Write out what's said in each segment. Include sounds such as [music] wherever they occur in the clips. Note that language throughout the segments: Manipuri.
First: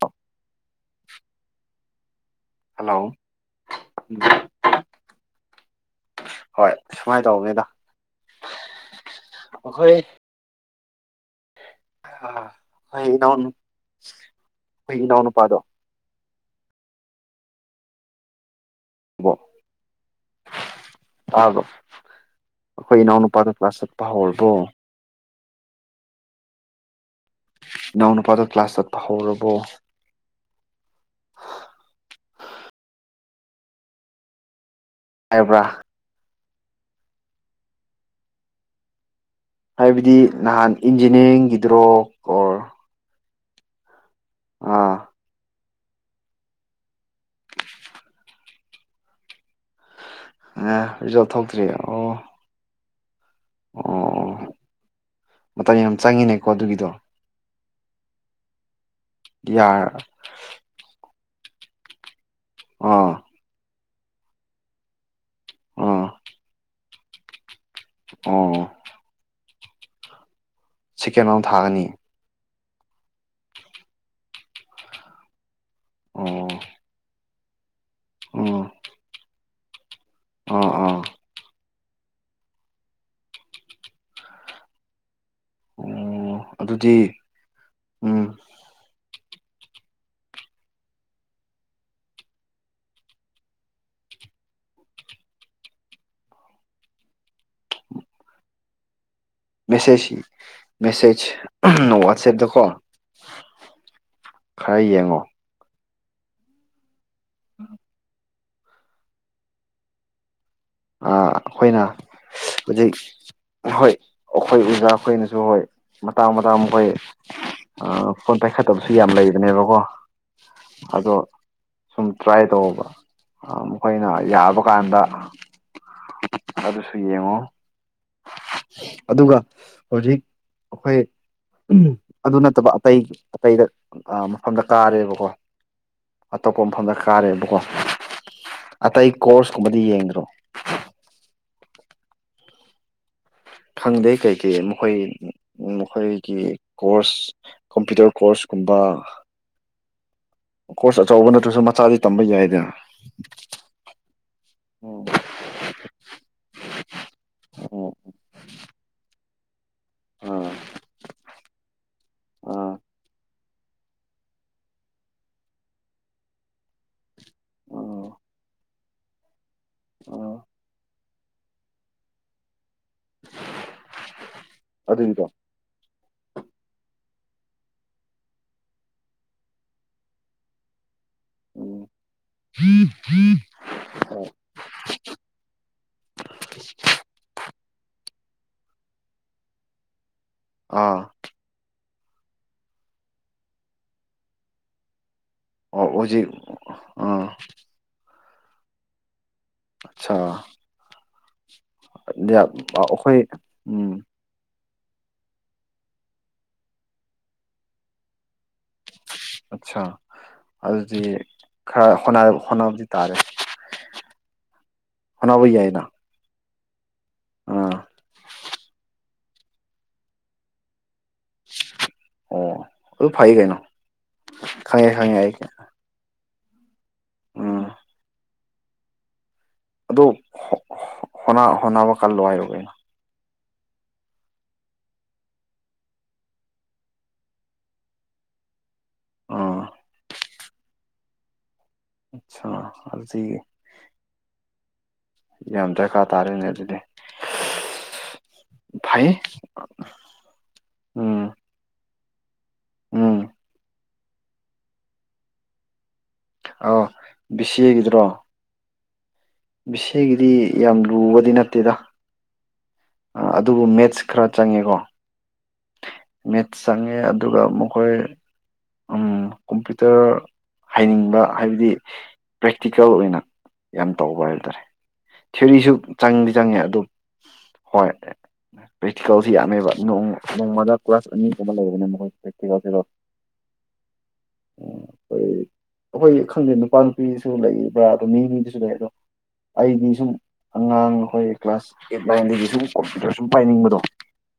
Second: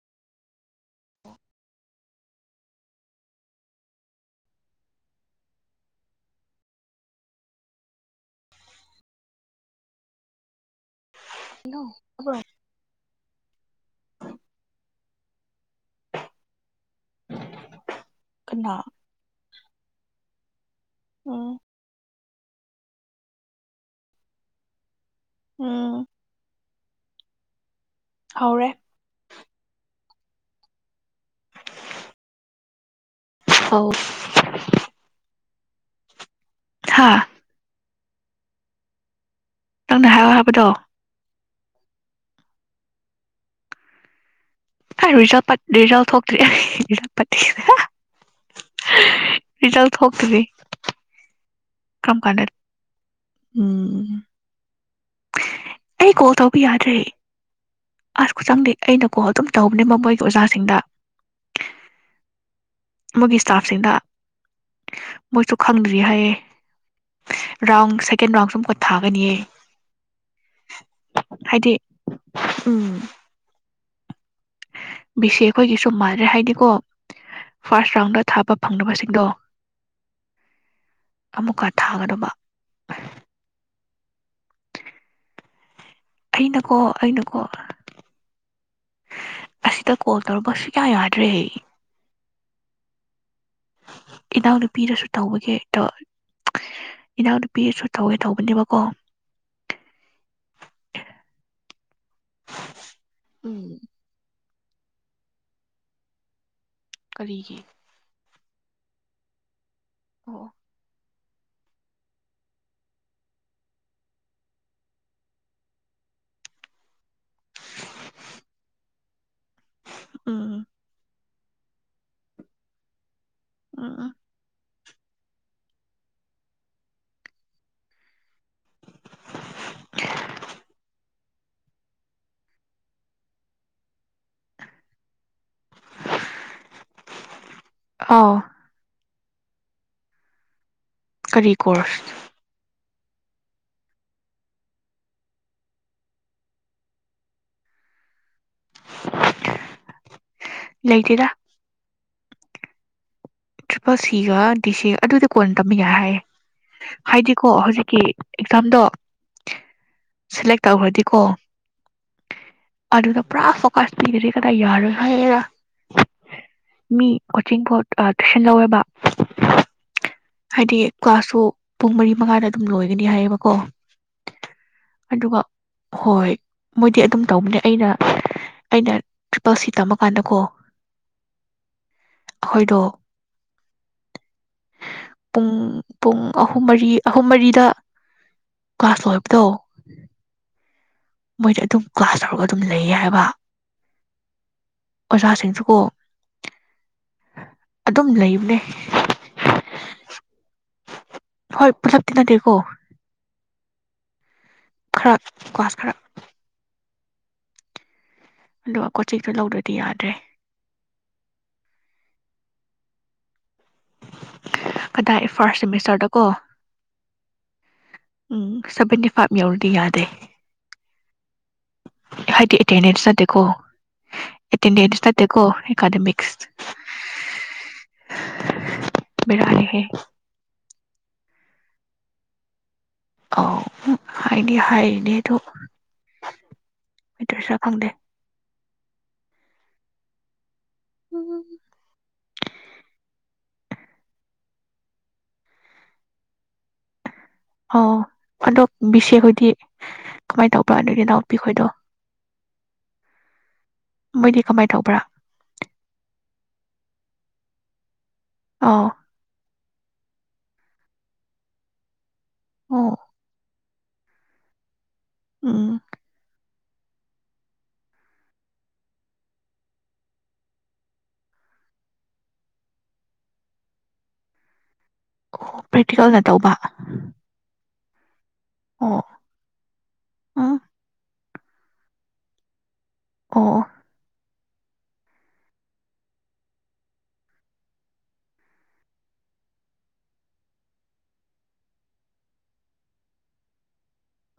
ꯑ [inaudible] ꯍꯜꯂꯣ ꯍꯣꯏ ꯁꯨꯃꯥꯏꯅ ꯇꯧꯕꯅꯤꯗ ꯑꯩꯈꯣꯏ ꯏꯣꯕ ꯑꯩꯈꯣꯏ ꯏꯅꯥꯎ ꯑꯩꯈꯣꯏ ꯏꯅꯥꯎꯅꯨꯄꯥꯗꯣ ꯀꯅꯥ ꯎꯝ ꯍꯥꯏꯣ ꯑꯩꯈꯣꯏ ꯏꯅꯥꯎꯅꯨꯄꯥꯗ ꯀ꯭ꯂꯥꯁ ꯆꯠꯄ ꯍꯧꯔꯕꯣ ꯑ ꯅꯎꯅ ꯅꯨꯄꯥꯗ ꯍꯧꯔꯦ ꯀ꯭ꯂꯥꯁ ꯆꯠꯄ ꯍꯧꯧꯔꯕ ꯑꯣ ꯍ ꯍꯥꯏꯕ꯭ꯔ ꯊꯥ ꯅꯪꯅ ꯍꯥꯏꯕꯗꯤ ꯍꯥꯏꯌꯣ ꯍꯥꯏꯕꯗꯣ ꯅꯍꯥꯟ ꯏꯟꯖꯤꯅꯤꯌꯥꯔꯤꯡꯒꯤ ꯗ꯭ꯔꯣꯛ ꯑꯣ ꯑꯖ ꯄ ꯔꯤꯖꯜ ꯊꯣꯛꯇ꯭ꯔꯤ ꯌꯥ ꯐꯠꯇꯔꯤꯜ ꯑ ꯖ ꯊ ꯑꯣ ꯀꯔꯝ ꯀꯥꯟꯗ ꯑꯣ ꯎꯝ ꯃꯇꯝ ꯌꯥꯝ ꯆꯪꯉꯤꯅꯦꯀꯣ ꯑꯗꯨꯒꯤꯗꯣ ꯑꯁꯀꯨ ꯆꯪꯗꯦ ꯑꯩꯅ ꯀꯣꯜ ꯑꯗꯨꯝ ꯇꯧꯕꯅꯦ ꯌꯥꯔ ꯃ ꯃꯣꯏꯒꯤ ꯑꯣꯖꯥꯁꯤꯡꯗ ꯑꯥ ꯃꯣꯏꯒꯤ ꯏꯁꯇꯥꯐꯁꯤꯡꯗ ꯃꯣꯏꯁꯨ ꯈꯪꯗ꯭ꯔꯤ ꯑꯥ ꯍꯥꯏꯌꯦꯦ ꯔꯥꯎꯟ ꯁꯦꯀꯦꯟ ꯔꯥꯎꯟꯁꯨ ꯑꯃꯨꯛꯀ ꯊꯥꯒꯅꯤꯌꯦ ꯆꯤꯀꯦꯟ ꯑꯃ ꯍꯥꯏꯗꯤ ꯊꯥꯒꯅꯤ ꯎꯝ ꯕꯤꯁꯦ ꯑꯩꯈꯣꯏꯒꯤꯁꯨ ꯃꯥꯟꯗ꯭ꯔꯦ ꯑꯣ ꯍꯥꯏꯗꯤꯀꯣ ꯐꯥꯔꯁ ꯔꯥꯎꯟꯗ ꯊꯥꯕ ꯑꯥ ꯐꯪꯂꯕꯁꯤꯡꯗꯣ ꯑꯥ ꯑꯥ ꯑꯃꯃꯛ ꯀ ꯊꯥꯒꯗꯕ ꯑꯣ ꯑꯩꯅꯀꯣ ꯑꯗꯨꯗꯤ ꯑꯩꯅꯀꯣ ꯎꯝ ꯑꯁꯤꯗ ꯀꯣꯜ ꯇꯧꯔꯔꯕꯁꯨ ꯀꯌꯥ ꯌꯥꯗ꯭ꯔꯦ ꯏꯅꯥꯎꯅꯨꯄꯤꯗꯁꯨ ꯇꯧꯕꯒꯤꯦ ꯏꯅꯥꯎꯅꯨꯄꯤꯗꯁꯨ ꯇꯧꯒꯦ ꯇꯧꯕꯅꯦꯕꯀꯣ ꯃꯦꯁꯦꯖ ꯃꯦꯁꯦꯖ ꯋꯥꯠꯁꯑꯞꯗ ꯀꯣ ꯎꯝ ꯈꯔ ꯌꯦꯡꯉꯣ ꯀꯔꯤꯒꯤꯦ ꯑꯣ ꯑꯩꯈꯣꯏꯅ ꯍꯧꯖꯤꯛ ꯍꯣꯏ ꯑꯩꯈꯣꯏ ꯑꯣꯖꯥ ꯑꯩꯈꯣꯏꯅꯁꯨ ꯍꯣꯏ ꯃꯇꯥꯡ ꯃꯇꯥꯡ ꯃꯈꯣꯏ ꯐꯣꯟ ꯄꯥꯏꯈꯠꯇꯕꯁꯨ ꯌꯥꯝ ꯂꯩ ꯏꯅꯦꯕꯀꯣ ꯎꯝ ꯑꯗꯣ ꯁꯨꯝ ꯇ꯭ꯔꯥꯏ ꯇꯧꯕ ꯑꯈꯣꯏꯅ ꯎꯝ ꯌꯥꯕ ꯀꯥꯟꯗ ꯑꯗꯨꯁꯨ ꯌꯦꯡꯉꯣ ꯑꯗꯨꯒ ꯍꯧꯖꯤꯛ ꯑꯩꯈꯣꯏ ꯑꯗꯨ ꯅꯠꯇꯕ ꯑꯇꯩ ꯑꯇꯩꯗ ꯃꯐꯝꯗ ꯀꯥꯔꯦꯕꯀꯣ ꯑꯇꯣꯞꯄ ꯃꯐꯝꯗ ꯀꯥꯔꯦꯕꯀꯣ ꯑꯥꯎ ꯑꯇꯩ ꯀꯣꯔꯁ ꯀꯨꯝꯕꯗꯤ ꯌꯦꯡ꯭ꯔꯣ ꯀꯔꯤ ꯀꯣꯔꯁ ꯈꯪꯗꯦ ꯀꯩꯀꯩ ꯃꯈꯣꯏ ꯃꯈꯣꯏꯒꯤ ꯀꯣꯔꯁ ꯀꯝꯄ꯭ꯌꯨꯇꯔ ꯀꯣꯔꯁ ꯨꯝꯕ ꯀꯣꯔꯁ ꯂꯩꯇꯦꯗ ꯑꯆꯧꯕ ꯅꯠꯇ꯭ꯔꯁꯨ ꯃꯆꯥꯗꯤ ꯄꯠꯇꯝꯕꯗꯏꯗ ꯇꯔꯤꯄꯜ ꯁꯤꯒ ꯗꯤ ꯁꯤꯒ ꯑꯗꯨꯗꯤ ꯀꯣꯟꯅ ꯇꯝꯃꯤ ꯌꯥꯏ ꯍꯥꯏꯌꯦ ꯍꯥꯏꯗꯤꯀꯣ ꯑꯥ ꯍꯧꯖꯤꯛꯀꯤ ꯑꯦꯛꯖꯥꯝꯗꯣ ꯁꯂꯦꯛ ꯇꯧꯈ꯭ꯔꯗꯤꯀꯣ ꯑꯥ ꯑꯗꯨꯗ ꯄꯨꯥ ꯐꯣꯀꯁ ꯊꯦ ꯀꯗꯥ ꯌꯔ ꯃꯤ ꯑꯣꯆꯤꯡꯄꯣꯠ ꯑꯣꯏꯕ ꯎ ꯀꯥꯁꯁꯨ ꯄꯨꯡ ꯃꯔꯤ ꯃꯉꯥꯗ ꯁꯨꯝ ꯂꯣꯏꯒꯅꯤ ꯍꯥꯏꯌꯦꯕꯀꯣ ꯑꯗꯨꯒꯤꯗꯣ ꯑꯗꯨꯒ ꯍꯣꯏ ꯃꯣꯏꯗꯤ ꯑꯗꯨꯝ ꯇꯧꯕꯅꯦ ꯑꯩꯅ ꯑꯩꯅ ꯇ꯭ꯔꯤꯄꯜ ꯁꯤ ꯇꯝꯃꯀꯥꯟꯗꯀꯣ ꯑꯣ ꯎ ꯑꯩꯈꯣꯏꯗꯣ ꯎ ꯄꯨꯡ ꯄꯨꯡ ꯑꯍꯨꯝ ꯃꯔꯤ ꯑꯍꯨꯝ ꯃꯔꯤꯗ ꯀ꯭ꯂꯥꯁ ꯂꯣꯏꯕꯥꯇꯣ ꯑꯥ ꯃꯣꯏꯗ ꯑꯗꯨꯝ ꯀ꯭ꯂꯥꯁ ꯇꯧꯔꯒ ꯑꯗꯨꯝ ꯂꯩ ꯍꯥꯏꯕ ꯑꯣꯖꯥꯁꯤꯡꯁꯨꯀꯣ ꯑꯣ ꯍꯧꯖꯤ ꯑꯥ ꯑꯗꯨ ꯑꯆꯥ ꯍꯣꯏ ꯄꯨꯂꯞꯇꯤ ꯅꯠꯇꯦꯀꯣ ꯑꯩꯈꯣꯏ ꯎꯝ ꯈꯔ ꯀꯥꯁ ꯈꯔ ꯑꯗꯨꯒ ꯀꯣꯆꯤꯛꯁꯨ ꯂꯧꯗ꯭ꯔꯗꯤ ꯑꯠꯆꯥ ꯌꯥꯗ꯭ꯔꯦ ꯑꯗꯨꯗꯤ ꯈꯔ ꯍ ꯍꯣꯠꯅꯕꯗꯤ ꯇꯥꯔꯦ ꯀꯗꯥꯏ ꯍꯣꯠꯅꯕ ꯐꯥꯔꯁ ꯌꯥꯏꯅ ꯁꯦꯃꯤꯁꯇꯔꯗꯀꯣ ꯑꯥ ꯎꯝ ꯁꯥꯕꯟꯇꯤ ꯄꯥꯏꯕ ꯌꯎꯔꯗꯤ ꯌꯥꯗꯦ ꯑꯣ ꯍꯥꯏꯗꯤ ꯑꯦꯇꯦꯟꯗꯦꯟꯁ ꯑꯗꯨ ꯐꯩ ꯅꯠꯇꯦꯀꯣ ꯀꯩꯅꯣ ꯈꯪꯉꯦ ꯑꯦꯇꯦꯟꯗꯦꯟꯁ ꯅꯠꯇꯦꯀꯣ ꯑꯦꯀꯥꯗꯃꯤꯛꯁ ꯑꯝ ꯕꯦꯔꯥꯅꯤꯍꯦ ꯍꯣꯅꯥ ꯍꯅꯥꯕꯥ ꯀꯜꯂꯣ ꯍꯥꯏꯌꯣ ꯑꯧ ꯍꯥꯏꯗꯤ ꯍꯥꯏꯔꯤꯅꯦ ꯑꯗꯣ ꯆꯥ ꯐꯪꯗꯦ ꯑꯥ ꯎꯝ ꯎꯝ ꯑꯆꯥ ꯑꯗꯨꯗꯤ ꯌꯥꯝ ꯗꯔꯀꯥꯔ ꯇꯥꯔꯦꯅꯦ ꯑꯗꯨꯗꯤ ꯑꯣ ꯑꯗꯣ ꯐꯩ ꯕꯤꯁꯦ ꯈꯣꯏꯗꯤ ꯀꯃꯥꯏꯅ ꯇꯧꯕ꯭ꯔ ꯑꯗꯨꯏꯗꯤ ꯎꯝ ꯅꯥꯅꯥꯎꯄꯤꯈꯣꯏꯗꯣ ꯎꯝ ꯃꯣꯏꯗꯤ ꯀꯃꯥꯏ ꯇꯧꯕ꯭ꯔꯥ ꯑ ꯕꯤꯁꯦ ꯒꯤꯗꯨꯔꯣ ꯑꯥ ꯕꯤꯁꯦ ꯒꯤꯗꯤ ꯌꯥꯝ ꯂꯨꯕꯗꯤ ꯅꯠꯇꯦꯗ ꯑꯥ ꯑꯗꯨꯕꯨ ꯃꯦꯠꯁ ꯈꯔ ꯆꯪꯉꯦꯀꯣ ꯑ ꯃꯦꯠꯁ ꯆꯪꯉꯦ ꯑꯗꯨꯒ ꯃꯈꯣꯏ ꯀꯝꯄ꯭ꯌꯨꯇꯔ ꯍꯩꯅꯤꯡꯕ ꯍꯥꯏꯕꯗꯤ ꯄ꯭ꯔꯦꯛꯇꯤꯀꯦꯜ ꯑꯣꯏꯅ ꯌꯥꯝ ꯇꯧꯕ ꯍꯥꯏꯇꯥꯔꯦ ꯑꯣ ꯊꯤꯑꯣꯔꯤꯁꯨ ꯄ꯭ꯔꯦꯛꯇꯤꯀꯦꯜꯅ ꯆꯪꯗꯤ ꯇꯧꯕ ꯆꯪꯉꯦ ꯑꯗꯨꯝ ꯍꯣꯏ ꯑꯣ ꯄ꯭ꯔꯦꯛꯇꯤꯀꯜꯁꯤ ꯌꯝꯃꯦꯕꯥ ꯎꯝ ꯅꯣꯡꯃꯗ [unintelligible] ꯑꯣ ꯎ ꯑꯩꯈꯣꯏ ꯑꯩꯈꯣꯏ ꯈꯪꯗꯦ ꯅꯨꯄꯥ ꯅꯨꯄꯤꯁꯨ ꯂꯩꯕ꯭ꯔꯥ ꯑꯗꯣ ꯃꯤ ꯃꯤꯗꯨꯁꯨ ꯂꯩ ꯑꯗꯣ ꯑꯩꯗꯤ ꯁꯨꯝ ꯑꯉꯥꯡ ꯑꯩꯈꯣꯏ ꯀ꯭ꯂꯥꯁ ꯑꯩꯠ ꯅꯥꯏꯟꯗꯒꯤ ꯁꯨꯝ ꯀꯝꯄ꯭ꯌꯨꯇꯔ ꯁꯨꯝ ꯄꯥꯏꯅꯤꯡꯕꯗꯣ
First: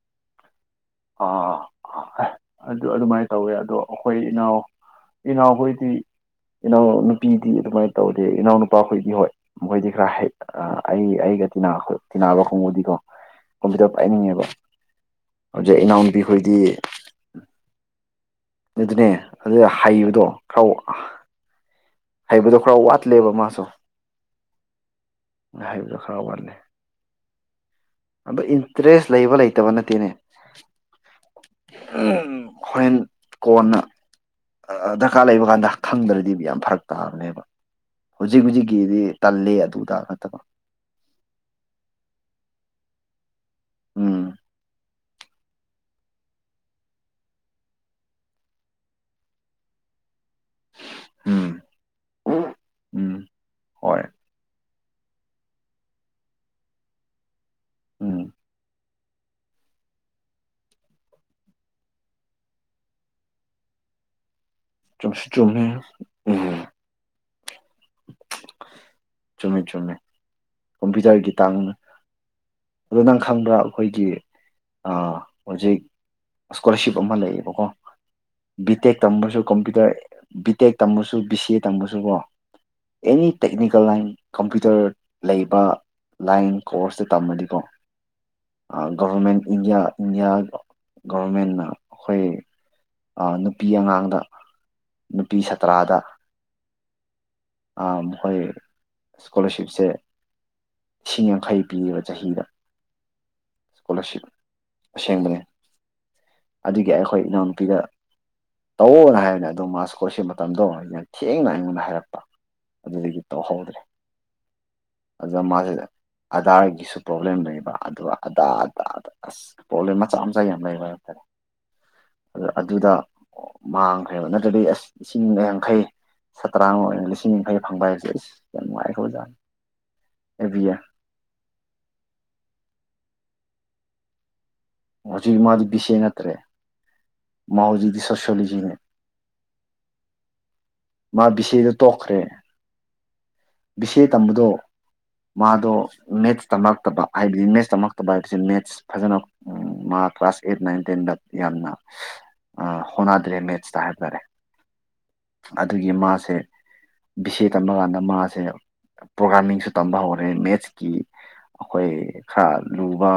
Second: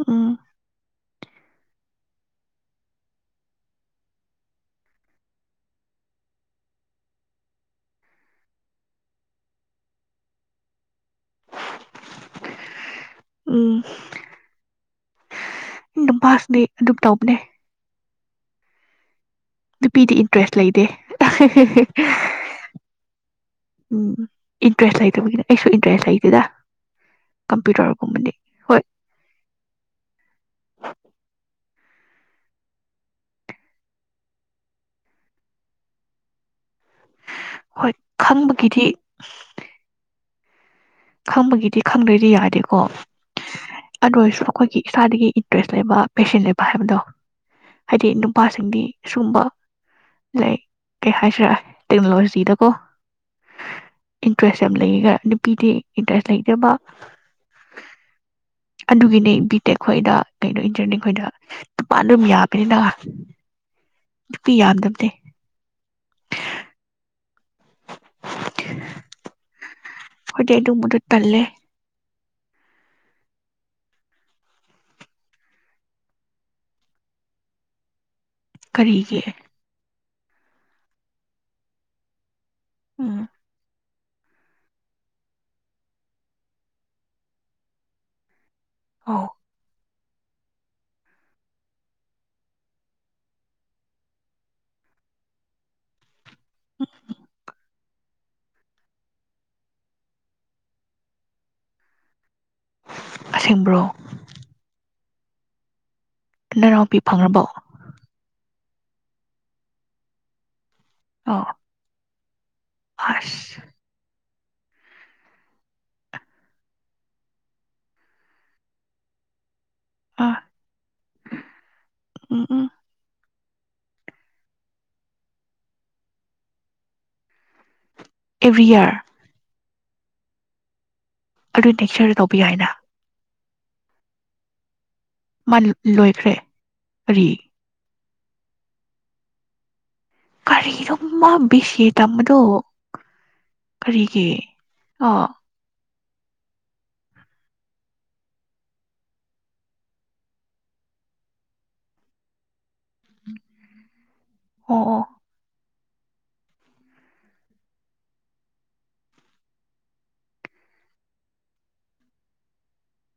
ꯎ ꯑꯥ ꯑꯗꯨ ꯑꯗꯨꯃꯥꯏꯅ ꯇꯧꯋꯦ ꯑꯗꯣ ꯑꯩꯈꯣꯏ ꯏꯅꯥꯎ ꯏꯅꯥꯎꯈꯣꯏꯗꯤ ꯏꯅꯥꯎꯅꯨꯄꯤꯗꯤ ꯑꯗꯨꯃꯥꯏꯅ ꯇꯧꯗꯦ ꯏꯅꯥꯎꯅꯄꯥꯈꯣꯏꯗꯤ ꯍꯣꯏ ꯃꯈꯣꯏꯗꯤ ꯈꯔ ꯍ ꯑ ꯑꯩ ꯑꯩꯒ ꯇꯤꯟꯅꯕ ꯀꯥꯡ ꯒꯨꯗꯤꯀꯣ ꯎꯝ ꯈꯣꯡꯕꯤꯗ ꯍꯥꯏꯅꯤꯡꯉꯦꯕ ꯍꯧꯖꯤꯛ ꯏꯅꯥꯎꯅꯨꯄꯤ ꯈꯣꯏꯗꯤ ꯅꯨꯄꯥꯁꯤꯗꯤ ꯑꯗꯨꯝ ꯇꯧꯕꯅꯦ ꯑꯗꯨꯅꯦ ꯑꯗꯨ ꯅꯨꯄꯤꯗꯤ ꯍꯩꯕꯗꯣ ꯏꯟꯇꯔꯦꯁ ꯈꯔ ꯂꯩꯗꯦ ꯍꯩꯕꯗꯣ ꯈꯔ ꯋꯥꯠꯂꯦꯕ ꯃꯥꯁꯨ ꯎꯝ ꯏꯟꯇꯔꯦꯁ ꯂꯩꯇꯕꯒꯤꯅꯦ ꯑꯩꯁꯨ ꯏꯟꯇꯔꯦꯁ ꯂꯩꯇꯦꯗ ꯀꯝꯄ꯭ꯌꯨꯇꯔꯒꯨꯝꯕꯗꯤ ꯑꯗ ꯍꯣꯏ ꯏꯟꯇꯔꯦꯁ ꯂꯩꯕ ꯂꯩꯇꯕ ꯅꯠꯇꯦꯅꯦ ꯍꯣꯔꯦꯟ ꯀꯣꯟꯅ ꯗꯔꯀꯥꯔ ꯂꯩꯕ ꯀꯥꯟꯗ ꯈꯪꯗ꯭ꯔꯗꯤ ꯌꯥꯝ ꯐꯔꯛ ꯇꯥꯕꯅꯦꯕ ꯍꯣꯏ ꯍꯨꯖꯤꯛ ꯈꯪꯕꯒꯤꯗꯤ ꯍꯨꯖꯤꯛꯀꯤꯗꯤ ꯇꯜꯂꯦ ꯑꯗꯨꯗ ꯅꯠꯇꯕ ꯈꯪꯕꯒꯤꯗꯤ ꯈꯪꯗ꯭ꯔꯗꯤ ꯌꯥꯗꯦꯀꯣ ꯑꯗꯨ ꯎꯝ ꯑꯣꯏꯁꯨ ꯑꯈꯣꯏꯒꯤ ꯏꯁꯥꯗꯒꯤ ꯏꯟꯇꯔꯦꯁ ꯂꯩꯕ ꯄꯦꯁꯟ ꯂꯩꯕ ꯍꯥꯏꯕꯗꯣ ꯍꯥꯏꯗꯤ ꯅꯨꯄꯥꯁꯤꯡꯗꯤ ꯁꯨꯒꯨꯝꯕ ꯂꯥꯏꯛ ꯀꯩ ꯍꯥꯏꯁꯤꯔ ꯎꯝ ꯇꯦꯛꯅꯣꯂꯣꯖꯤꯗꯀꯣ ꯎꯝ ꯍꯣꯏ ꯏꯟꯇꯔꯦꯁ ꯌꯥꯝ ꯂꯩ ꯈ ꯄꯤꯗꯦ ꯏꯟꯇꯔꯦꯁ ꯂꯩꯇꯦꯕ ꯎꯝ ꯑꯗꯨꯒꯤꯅꯦ ꯕꯤꯇꯦꯜ ꯑꯩꯈꯣꯏꯗ ꯀꯩꯩꯅꯣ ꯏꯟꯇꯔꯅꯦ ꯑꯩꯈꯣꯏꯗ ꯨꯄꯥꯥ [unintelligible] ꯑꯗꯨꯝ ꯌꯥꯕꯅꯤꯗ ꯆꯨꯝꯁꯨ ꯆꯨꯝꯃꯦ ꯎꯝ ꯆꯨꯝꯃꯤ ꯆꯨꯝꯃꯤ ꯈꯣꯏꯗꯤ ꯑꯗꯨꯝꯕ ꯗꯣ ꯇꯜꯂꯦ ꯑ ꯅꯪ ꯈꯪꯕ꯭ꯔꯥ ꯑꯩꯈꯣꯏꯒꯤ ꯍꯧꯖꯤꯛ ꯏꯁꯀꯣꯂꯥꯔꯁꯤꯞ ꯑꯃ ꯂꯩꯌꯦꯕꯀꯣ ꯕꯤ ꯇꯦꯛ ꯀꯔꯤꯒꯤ ꯇꯝꯕꯁꯨ ꯀꯝꯄꯌꯨꯇꯔ ꯕꯤ ꯇꯦꯛ ꯇꯝꯕꯁꯨ ꯕꯤ ꯁꯤ ꯑꯦ ꯇꯝꯕꯁꯨꯕꯣ ꯎꯝ ꯑꯦꯅꯤ ꯇꯦꯛꯅꯤ ꯂꯥꯏꯟ ꯀꯝꯄ꯭ꯌꯨꯇꯔ ꯂꯩꯕ ꯂꯥꯏꯟ ꯀꯣꯔꯁꯇ ꯇꯝꯃꯗꯤꯀꯣ ꯑꯧ ꯒꯕꯔꯃꯦꯟ ꯏꯟꯗꯤꯌꯥ ꯏꯟꯗꯤꯌꯥ ꯒꯣꯚꯔꯃꯦꯟꯅ ꯑꯩꯈꯣꯏ ꯅꯨꯄꯤ ꯑꯉꯥꯡꯗ ꯅꯨꯄꯤ ꯁꯥꯇ꯭ꯔꯥꯗ ꯎꯝ ꯑ ꯍꯣꯏ ꯏꯁꯀꯣꯂꯥꯔꯁꯤꯞꯁꯦ ꯂꯤꯁꯤꯡ ꯌꯥꯡꯈꯩ ꯄꯤꯕ ꯆꯍꯤꯗ ꯑꯁꯤꯦꯡꯕ꯭ꯔꯣ ꯑꯁꯦꯡꯕꯅꯤ ꯑꯗꯨꯒꯤ ꯑꯩꯈꯣꯏ ꯐꯪꯔꯕꯣ ꯏꯅꯥꯎꯅꯨꯄꯤꯗ ꯇꯧꯑꯣꯅ ꯍꯥꯏꯕꯅꯦ ꯑꯗꯨ ꯃꯥꯁ ꯀꯣꯠꯁꯤ ꯃꯇꯝꯗꯣ ꯑꯧ ꯊꯦꯡꯅ ꯑꯩꯉꯣꯟꯗ ꯍꯥꯏꯔꯛꯄ ꯑꯗꯨꯗꯒꯤ ꯑꯁ ꯇꯧꯍꯧꯗ꯭ꯔꯦ ꯑꯗꯨꯗ ꯃꯥꯁꯤꯗ ꯑꯙꯥꯔꯒꯤꯁꯨ ꯄ꯭ꯔꯣꯕ꯭ꯂꯦꯝ ꯂꯩꯕ ꯑꯗꯨꯒ ꯑꯗꯗ ꯑꯁ ꯄ꯭ꯔꯣꯕ꯭ꯂꯦꯝ ꯃꯆꯥ ꯑꯥ ꯃꯆꯥ ꯌꯥꯝ ꯂꯩꯕ ꯍꯥꯏꯕꯇꯥꯔꯦ ꯎꯝ ꯑꯗꯨꯗ ꯎꯝ ꯑꯗꯨꯗ ꯑꯣ ꯃꯥꯡꯈ꯭ꯔꯦꯕ ꯅꯠꯇ꯭ꯔꯗꯤ ꯑꯁ ꯂꯤꯁꯤꯡ ꯌꯥꯡꯈꯩ ꯁꯇ꯭ꯔꯥ ꯂꯤꯁꯤꯡ ꯌꯥꯡꯈꯩ ꯐꯪꯕ ꯍꯥꯏꯁꯦ ꯑꯦꯕ꯭ꯔꯤ ꯌꯥꯔ ꯃꯥꯏꯈꯖ ꯏꯕꯤꯌꯥ ꯑꯗꯨ ꯅꯦꯛꯆꯔꯗ ꯇꯧꯕꯤ ꯌꯥꯏꯅ ꯍꯧꯖꯤꯛ ꯃꯥ ꯃꯥꯗꯤ ꯕꯤꯁꯦ ꯅꯠꯇ꯭ꯔꯦ ꯂꯣꯏꯈ꯭ꯔꯦ ꯀꯔꯤ ꯃꯥ ꯍꯧꯖꯤꯛꯇꯗꯤ ꯆꯂꯤꯖꯅꯦ ꯀꯔꯤꯔꯨꯝꯃ ꯕꯤ ꯕꯤꯁꯤꯦ ꯇꯝꯕꯗꯣ ꯕꯤꯁꯦ ꯀꯔꯤꯒꯤ ꯇꯝꯕꯗꯣ ꯑꯥ ꯃꯥꯗꯣ ꯃꯦꯠꯁ ꯇꯝꯃꯛꯇꯕ ꯍꯥꯏꯕꯗꯤ ꯃꯦꯠꯁ ꯇꯝꯃꯛꯇꯕ ꯍꯥꯏꯕꯁꯤ ꯃꯦꯠꯁ ꯐꯖꯅ ꯃꯥ ꯀ꯭ꯂꯥꯁ ꯑꯩꯠ ꯅꯥꯏꯟ ꯇꯦꯟꯗ ꯌꯥꯝꯅ ꯍꯣꯠꯅꯗ꯭ꯔꯦ ꯃꯦꯠꯁꯇ ꯍꯥꯏꯕ ꯇꯥꯔꯦ ꯑꯣ ꯑ ꯑꯗꯨꯒꯤ ꯃꯥꯁꯦ ꯕꯤꯁꯦ ꯇꯝꯕ ꯀꯥꯟꯗ ꯃꯥꯁꯦ ꯁꯦ ꯄ꯭ꯔꯣꯒꯥꯥꯃꯤꯡꯁꯨ ꯇꯝꯕ ꯍꯧꯔꯦ ꯃꯦꯠꯁꯀꯤ ꯑꯩꯈꯣꯏ ꯈꯔ ꯂꯨꯕ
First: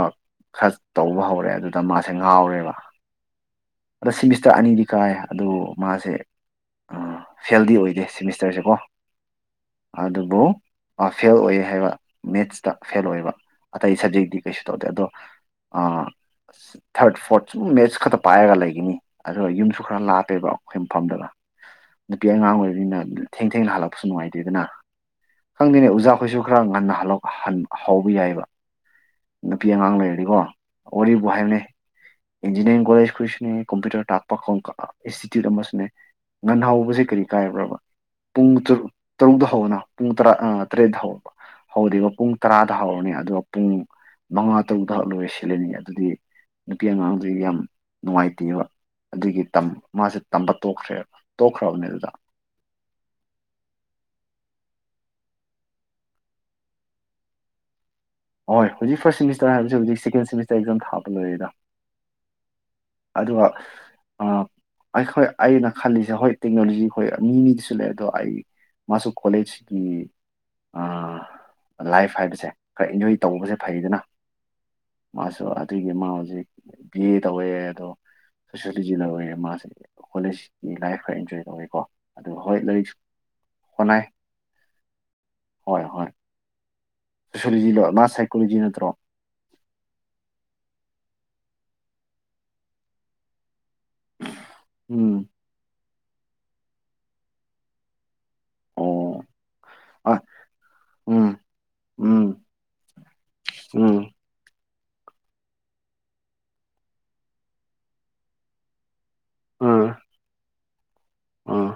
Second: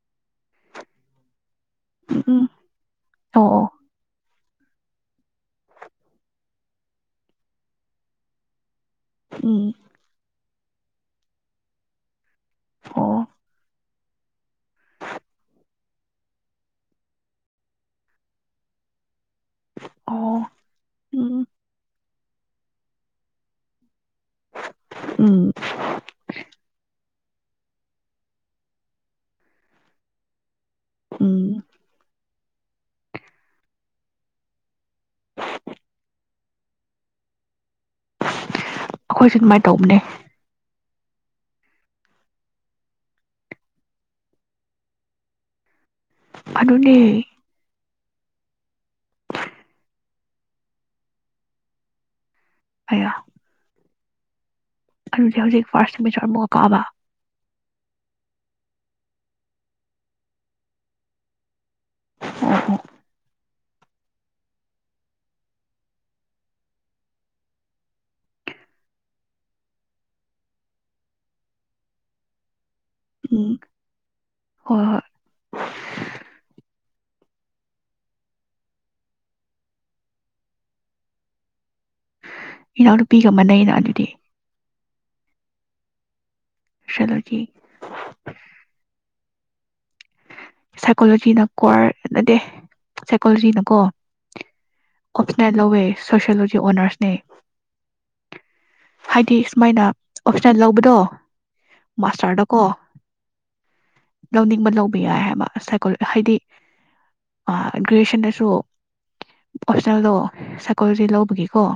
ꯈꯔ ꯇꯧꯕ ꯍꯧꯔꯦ ꯑꯗꯨ ꯑ ꯃꯥꯁꯦ ꯎꯝ ꯎꯝ ꯉꯥꯎꯔꯦꯕ ꯑꯣ ꯑꯣ ꯑꯗ ꯁꯤꯁ ꯆꯇ ꯑꯅꯤꯗꯤ ꯀꯥꯏ ꯑꯗꯨ ꯃꯥꯁꯦ ꯐꯦꯜꯗꯤ ꯑꯣꯏꯗꯦ ꯁꯤꯦꯃꯤꯁꯇꯔꯁꯦꯀꯣ ꯎꯝ ꯑꯗꯨꯕꯨ ꯐꯦꯜ ꯑꯣꯏ ꯍꯥꯏꯕ ꯃꯦꯠꯁꯇ ꯐꯦꯜ ꯑꯣ ꯑꯣꯏꯕ ꯑꯇꯩ ꯁꯕꯖꯦꯛꯇꯤ ꯀꯩꯁꯨ ꯇꯧꯗꯦ ꯑꯗꯣ ꯊꯥꯔꯠ ꯐꯣꯔꯠ ꯁꯨꯝ ꯃꯦꯠꯁ ꯈꯛꯇ ꯄꯥꯏꯔꯒ ꯂꯩꯒꯅꯤ ꯑꯗꯨꯒ ꯌꯨꯝꯁꯨ ꯈꯔ ꯂꯥꯞꯄꯦꯕ ꯑꯣ ꯑꯩꯈꯣꯏ ꯃꯐꯝꯗꯨꯅ ꯎꯝ ꯅꯨꯄꯤ ꯑꯉꯥꯡ ꯑꯣꯏꯕꯔꯤꯅꯤꯅ ꯊꯦꯡꯅ ꯍꯥꯜꯂꯄꯁꯨ ꯉꯥꯏꯇꯗꯦꯗ ꯎꯝ ꯈꯪꯗꯦꯅꯦ ꯑꯣꯖꯥꯈꯣꯏꯁꯨ ꯈꯔ ꯉꯟꯅ ꯍꯜꯂꯛ ꯑꯍꯟ ꯍꯧꯕ ꯌꯥꯏꯕ ꯅꯨꯄꯤ ꯑꯉꯥꯡ ꯂꯩꯔꯗꯤꯀꯣ ꯑꯣꯏꯔꯤꯕ ꯍꯥꯏꯥꯏꯅꯦ ꯎꯝ ꯏꯟꯖꯤꯅꯤꯌꯥꯔꯤꯡ ꯀꯣꯂꯦꯖꯈꯣꯏꯁꯨꯅꯦ ꯀꯝꯄ꯭ꯌꯨꯇꯔ ꯇꯥꯛꯄ ꯏꯟꯁꯇꯤꯇ꯭ꯌꯨꯠ ꯑꯃꯁꯨꯅꯦ ꯉꯟꯍꯧꯕꯁꯦ ꯀꯔꯤ ꯀꯥꯏꯕ꯭ꯔꯕ ꯄꯨꯡ ꯨ ꯑꯩꯈꯣꯏꯁꯨ ꯇꯔꯨꯛꯇ ꯑꯗꯨꯃꯥꯏꯅ ꯍꯧꯅ ꯇꯧꯕꯅꯦ ꯇꯨꯡ ꯇ꯭ꯔꯥ ꯑ ꯇ꯭ꯔꯦꯗ ꯍꯧꯔꯤꯕ ꯄꯨꯡ ꯇꯔꯥꯗ ꯍꯧꯔꯅꯤ ꯑꯗꯨꯒ ꯄꯨꯡ ꯃꯉꯥ ꯇꯔꯨꯛꯇ ꯍ ꯂꯣꯏ ꯁꯤꯂꯅꯤ ꯑꯗꯨꯗꯤ ꯅꯨꯄꯤ ꯑꯗꯨꯅꯦ ꯑꯉꯥꯡꯗꯨ ꯌꯥꯝ ꯅꯨꯡꯉꯥꯏꯇꯦꯕ ꯑꯗꯨꯒꯤ ꯃꯥꯁꯦ ꯇꯝꯕ ꯇꯣꯛꯈ꯭ꯔꯦꯕ ꯇꯣꯛꯈ꯭ꯔꯕꯅꯤ ꯑꯗꯨꯗ ꯑꯌꯥ ꯑꯗꯨꯗꯤ ꯍꯧꯖꯤꯛ ꯐꯥꯔꯁ ꯁꯦꯃꯤꯆꯣꯔ ꯑꯃꯨꯛꯒꯛ ꯀꯥꯕ ꯍꯣꯏ ꯍꯧꯖꯤꯛ ꯐꯥꯔꯁ ꯁꯦꯃꯤꯁꯇꯔ ꯍꯥꯏꯕꯁꯤꯁ ꯍꯧꯖꯤꯛ ꯁꯦꯀꯦꯟ ꯁꯃꯤꯁꯔ ꯑꯦꯛꯖꯥꯝ ꯊꯥꯕ ꯂꯣꯏꯔꯦꯗ ꯑꯣ ꯍꯣ ꯑꯗꯨꯒ ꯑ ꯑꯩꯈꯣꯏ ꯑꯩꯅ ꯈꯜꯂꯤꯁꯦ ꯍꯣꯏ ꯇꯦꯛꯅꯣꯂꯣꯖꯤ ꯈꯣꯏ ꯃꯤ ꯃꯤꯗꯁꯨ ꯂꯩ ꯑꯗꯣ ꯑꯩ ꯃꯥꯁꯨ ꯀꯣꯂꯦꯖꯀꯤ ꯂꯥꯏꯐ ꯍꯥꯏꯕꯁꯦ ꯈꯔ ꯏꯟꯖꯣꯏ ꯎꯝ ꯇꯧꯕꯁꯦ ꯐꯩꯗꯅ ꯍꯣꯏ ꯍꯣꯏ ꯃꯥꯁꯨ ꯑꯗꯨꯒꯤ ꯃꯥ ꯍꯧꯖꯤꯛ ꯀꯤ ꯇꯧꯋꯦ ꯑꯗꯣ ꯁꯣꯁꯤꯌꯣꯂꯣꯖꯤ ꯗ ꯑꯣꯏꯔꯦ ꯃꯥꯁꯤ ꯀꯣꯂꯦꯖꯀꯤ ꯂꯥꯏꯐ ꯈꯔ ꯏꯟꯖꯣꯏ ꯇꯧꯋꯦꯀꯣ ꯑꯗꯨ ꯍꯣꯏ ꯂꯥꯏꯔꯤꯛꯁꯨ ꯏꯅꯥꯎꯅꯨꯄꯤꯒ ꯃꯥꯟꯅꯩꯩꯅ ꯍꯣꯠꯅꯩ ꯑꯗꯨꯗꯤ ꯍꯣꯏ ꯍꯣꯏ ꯁꯣꯁꯤꯌꯣꯂꯣꯖꯤ ꯁꯣꯁꯣꯂꯣꯖꯤ ꯂꯣ ꯃꯥ ꯁꯥꯏꯀꯣꯖꯤ ꯅꯠꯇ꯭ꯔꯣ ꯁꯥꯏꯀꯣꯂꯣꯖꯤ ꯅ ꯀ꯭ꯋꯥꯔ ꯅꯗꯦ ꯁꯥꯏꯀꯣꯂꯣꯖꯤ ꯅ ꯀꯣ ꯎꯝ ꯑꯣꯞꯁꯅꯦꯜ ꯂꯧꯋꯦ ꯁꯣꯁꯤꯌꯣꯂꯣꯖꯤ ꯑꯣꯅꯔꯁꯅꯦ ꯑꯣ ꯍꯥꯏꯗꯤ ꯁꯨꯃꯥꯏꯅ ꯑ ꯑꯣꯞꯁꯅꯦꯜ ꯂꯧꯕꯗꯣ ꯎꯝ ꯎꯝ ꯃꯥꯁꯇꯔꯗꯀꯣ ꯎꯝ ꯂꯧꯅꯤꯡꯕ ꯂꯧ ꯕꯤꯌꯥꯍꯄꯤ ꯃꯥ ꯁꯥꯏꯀꯣ ꯍꯥꯏꯗꯤ ꯒ꯭ꯔꯦꯖꯨꯌꯦꯁꯟꯗꯁꯨ ꯎꯝ ꯑꯣꯞꯁꯅꯦꯜꯗꯣ ꯁꯥꯏꯀꯣꯂꯣꯖꯤ ꯂꯧꯕꯒꯤꯀꯣ ꯎꯝ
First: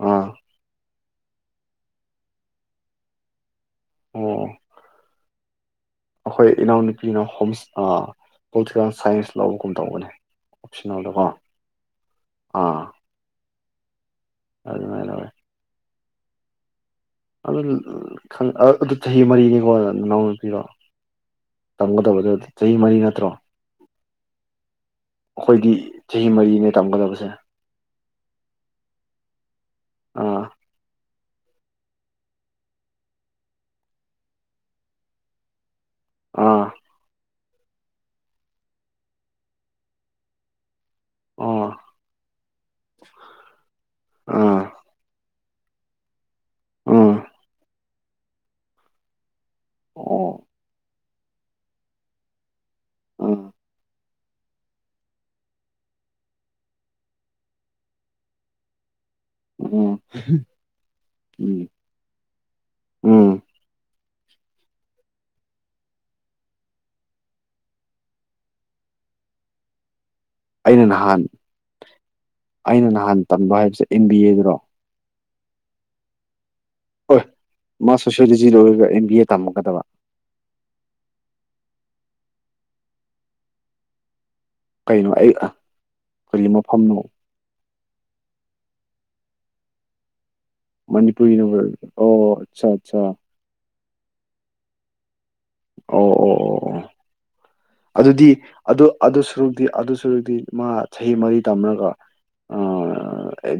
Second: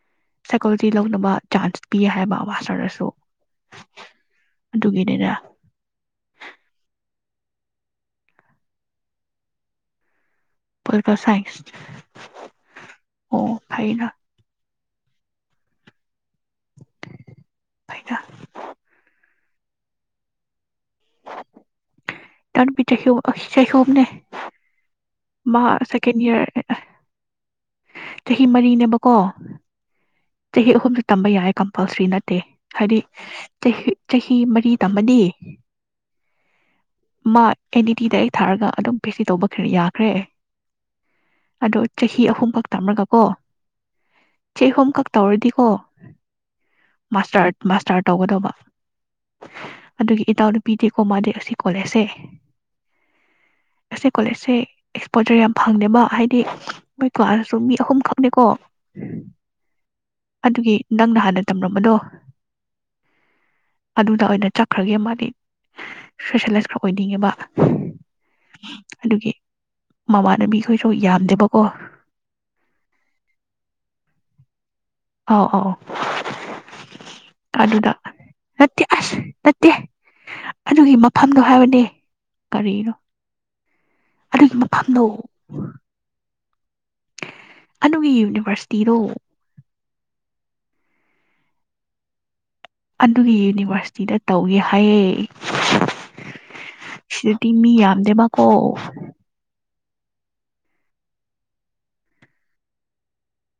ꯑꯥ ꯁꯥꯏꯀꯣꯂꯣꯖꯤ ꯂꯧꯅꯕ ꯆꯥꯟꯁ ꯄꯤ ꯍꯥꯏꯕ ꯃꯥꯁꯇꯔꯗꯁꯨ ꯑꯣ ꯑꯗꯨꯒꯤ ꯗꯦꯅ ꯑꯩꯈꯣꯏ ꯏꯅꯥꯎꯅꯨꯄꯤꯅ ꯍꯣꯝꯁ ꯑ ꯄꯣꯂꯤꯇꯤꯀꯦꯜ ꯁꯥꯏꯟꯁ ꯂꯧꯒꯨꯝ ꯇꯧꯕꯅꯦ ꯄꯣꯜꯀꯦꯜ ꯑꯣꯞꯁꯅꯦꯜꯗꯀꯣ ꯁꯥꯏꯟꯁ ꯑꯣ ꯐꯩꯅ ꯑꯗꯨꯃꯦ ꯂꯧꯋꯦ ꯑꯗꯨ ꯐꯩꯅ ꯈꯪ ꯑꯥ ꯑꯗꯨ ꯆꯍꯤ ꯃꯔꯤ ꯅꯅꯧꯅꯨꯄꯤꯔꯣ [unintelligible] ꯇꯥꯟꯄꯤ ꯆꯍꯤ ꯍꯨꯝ ꯅꯠꯇ꯭ꯔꯣ ꯆꯩꯍꯝꯅꯦ ꯑꯥꯈꯣꯏꯒꯤ ꯆꯍꯤ ꯃꯔꯤꯅꯦ ꯇꯝꯒꯗꯕꯁꯦ ꯆꯍꯤ ꯃꯔꯤꯅꯦꯕꯀꯣ ꯑꯥ ꯆꯍꯤ ꯑꯍꯨꯝ ꯇꯝꯕ ꯌꯥꯏ ꯀꯝꯄꯜꯁꯔꯤ ꯅꯠꯇꯦ ꯍꯥꯏꯗꯤ ꯆꯍꯤ ꯆꯍꯤ ꯃꯔꯤ ꯇꯝꯃꯗꯤ ꯑꯥ ꯃꯥ ꯑꯦꯟ ꯏ ꯇꯤ ꯗꯥꯏꯔꯦꯛ ꯊꯥꯔꯒ ꯑꯗꯨꯝ ꯄꯤ ꯍꯩꯁ ꯗꯤ ꯇꯧꯕ ꯌꯥꯈ꯭ꯔꯦ ꯑꯣ ꯑꯗꯣ ꯆꯍꯤ ꯑꯍꯨꯝꯈꯛ ꯇꯝꯔꯒ ꯀꯣ ꯑꯥ ꯆꯍꯤ ꯑꯍꯨꯝ ꯀꯛ ꯇꯧꯔꯗꯤ ꯀꯣ ꯎꯝ ꯃꯥꯁꯇꯔ ꯃꯥꯁꯇꯔ ꯇꯧꯒꯗꯧꯕ ꯑꯗꯨꯒꯤ ꯑꯣ ꯏꯇꯥꯎꯅꯨꯄꯤꯗꯤꯀꯣ ꯃꯥꯗꯤ ꯑꯁꯤ ꯀꯣꯂꯦꯖꯁꯦ ꯎꯝ ꯑꯁꯤ ꯀꯣꯂꯦꯖꯁꯦ ꯑꯦꯛꯁꯄꯣꯖꯔ ꯌꯥꯝ ꯐꯪꯗꯦꯕ ꯍꯥꯏꯗꯤ ꯃꯣꯏ ꯀ꯭ꯂꯥꯁ ꯁꯨ ꯃꯤ ꯑꯍꯨꯝꯈꯛꯅꯤꯀꯣ ꯎꯝ ꯑꯗꯨꯒꯤ ꯅꯪꯅ ꯍꯥꯟꯅ ꯎꯝ ꯇꯝꯔꯝꯕꯗꯣ ꯎꯝ ꯑꯗꯨꯗ ꯑꯣꯏꯅ ꯆꯠꯈ꯭ꯔꯒꯦ ꯑꯃꯗꯤ ꯁꯄꯦꯁꯦꯂꯥꯏꯁ ꯈꯔ ꯑꯣꯏꯅꯤꯡꯉꯦꯕ ꯑꯗꯨꯒꯤ ꯑꯩꯅ ꯃꯃꯥꯟꯅꯕꯤꯈꯣꯏꯁꯨ ꯅꯍꯥꯟ ꯌꯥꯝꯗꯦꯕꯀꯣ ꯑꯩꯅ ꯅꯍꯥꯟ ꯇꯝꯕ ꯍꯥꯏꯕꯁꯦ ꯑꯦꯟ ꯕꯤ ꯑꯦꯗ ꯑꯣ ꯑꯥꯎ ꯑꯥꯎ ꯍꯣꯏ ꯑꯗꯨꯗ ꯃꯥ ꯁꯣꯁꯤꯌꯣꯂꯣꯖꯤ ꯅꯠꯇꯦ ꯂꯣꯏꯔꯒ ꯑꯦꯝ ꯕꯤ ꯑꯁ ꯑꯦ ꯅꯠꯇꯦ ꯇꯝꯃꯛꯀꯗꯕ ꯑꯗꯨꯒꯤ ꯃꯐꯝꯗꯣ ꯍꯥꯏꯕꯅꯦ ꯀꯔꯤꯔꯣ ꯀꯩꯅꯣ ꯑꯩ ꯀꯔꯤꯃ ꯑꯗꯨꯒꯤ ꯌꯨꯅꯤꯚꯔꯁꯤꯇꯤꯗꯣ ꯃꯅꯤꯄꯨꯔꯔꯤꯅ ꯑꯣꯏ ꯑꯣ ꯑꯠꯆꯥ ꯑꯠꯆꯥ ꯑꯣ ꯑꯗꯨꯒꯤ ꯌꯨꯅꯤꯚꯔꯁ ꯁꯤꯗ ꯇꯧꯒꯦ ꯍꯥꯏꯌꯦ ꯑꯣ ꯑꯣ ꯑꯣ ꯑꯣ ꯁꯤꯗꯗꯤ ꯃꯤ ꯑꯗꯨꯗꯤ ꯌꯥꯝꯗꯦꯕꯀꯣ ꯑꯗꯨ ꯑꯗꯨ ꯁꯨꯗꯤ ꯑꯗꯨꯁꯨꯗꯤ ꯃꯥ ꯆꯍꯤ ꯃꯔꯤ ꯇꯝꯔꯒ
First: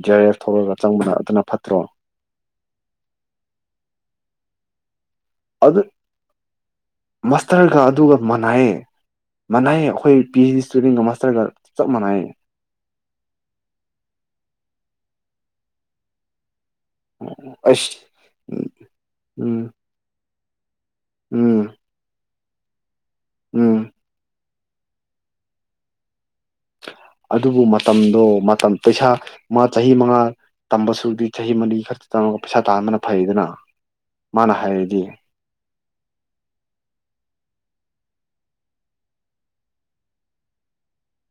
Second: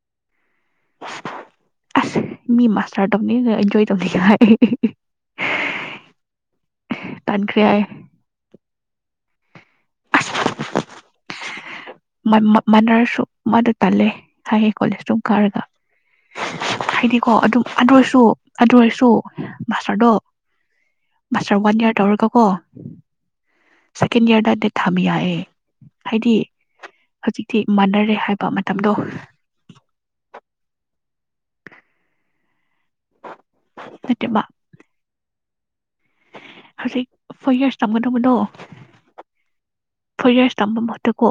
ꯖꯔ ꯑꯦꯐ ꯊꯣꯛꯂꯒ ꯆꯪꯕꯅ ꯑꯗꯨꯅ ꯐꯠꯇ꯭ꯔꯣ ꯑꯁ ꯃꯤ ꯃꯥꯁꯔ ꯇꯧꯅꯤ ꯑꯦꯟꯖ ꯇꯧ ꯑꯗꯨ ꯇꯟꯈ꯭ꯔꯦ ꯃꯁꯇꯔꯒ ꯍꯥꯏ ꯑꯗꯨꯒ ꯃꯥꯟꯅꯌꯦ ꯃꯅꯥꯏ ꯑꯩꯈꯣꯏ ꯄꯤ ꯑꯩꯆ ꯗꯤ ꯏꯁꯇꯨꯗꯦꯟꯒ ꯃꯥꯁꯇꯔꯒ ꯆꯞ ꯃꯥꯟꯅꯩꯌꯦ ꯃꯥꯟ ꯃꯥꯗ ꯇꯜꯂꯦ ꯍꯥꯏꯌꯦꯦ ꯀꯣꯂꯦꯖꯇꯝ ꯀꯥꯔꯒ ꯍꯥꯏꯗꯤꯀꯣ ꯑꯗꯨꯝ ꯑꯗꯨ ꯑꯩꯁ ꯑꯣꯏꯔꯁꯨ ꯑꯗꯨ ꯑꯣꯏꯔꯁꯨ ꯎꯝ ꯃꯥꯁꯇꯔꯗꯣ ꯃꯥꯁꯔ ꯎꯝ ꯋꯥꯟ ꯏꯌꯥꯔ ꯇꯧꯔꯒ ꯀꯣ ꯎꯝ ꯎꯝ ꯁ ꯀꯦꯟ ꯏꯌꯔꯗ ꯊꯝ ꯌꯥꯑꯦ ꯍꯥꯏꯗꯤ ꯍꯧꯖꯤꯛꯇꯤ ꯑꯗꯨꯕꯨ ꯃꯥꯟꯅꯔꯦ ꯃꯇꯝꯗꯣ ꯍꯥꯏꯕ ꯃꯇꯝ ꯃꯇꯝꯗꯣ ꯄꯩꯁꯥ ꯃꯥ ꯆꯍꯤ ꯃꯉꯥ ꯇꯝꯕꯁꯨꯗꯤ ꯆꯍꯤ ꯃꯔꯤ ꯈꯛꯇ ꯆꯪꯉ ꯄꯩꯁꯥ꯫ ꯇꯥꯟꯗꯅ ꯐꯩꯗꯅ ꯅꯠꯇꯦꯕ ꯃꯥꯅ ꯍꯥꯏꯔꯗꯤ ꯍꯧꯖꯤꯛ ꯐꯣꯔ ꯌꯔꯁ ꯇꯝꯒꯗꯧꯕꯅꯣ ꯐꯣꯔ ꯌꯔꯁ ꯇꯝꯕ ꯃꯍꯨꯠꯇ ꯀꯣ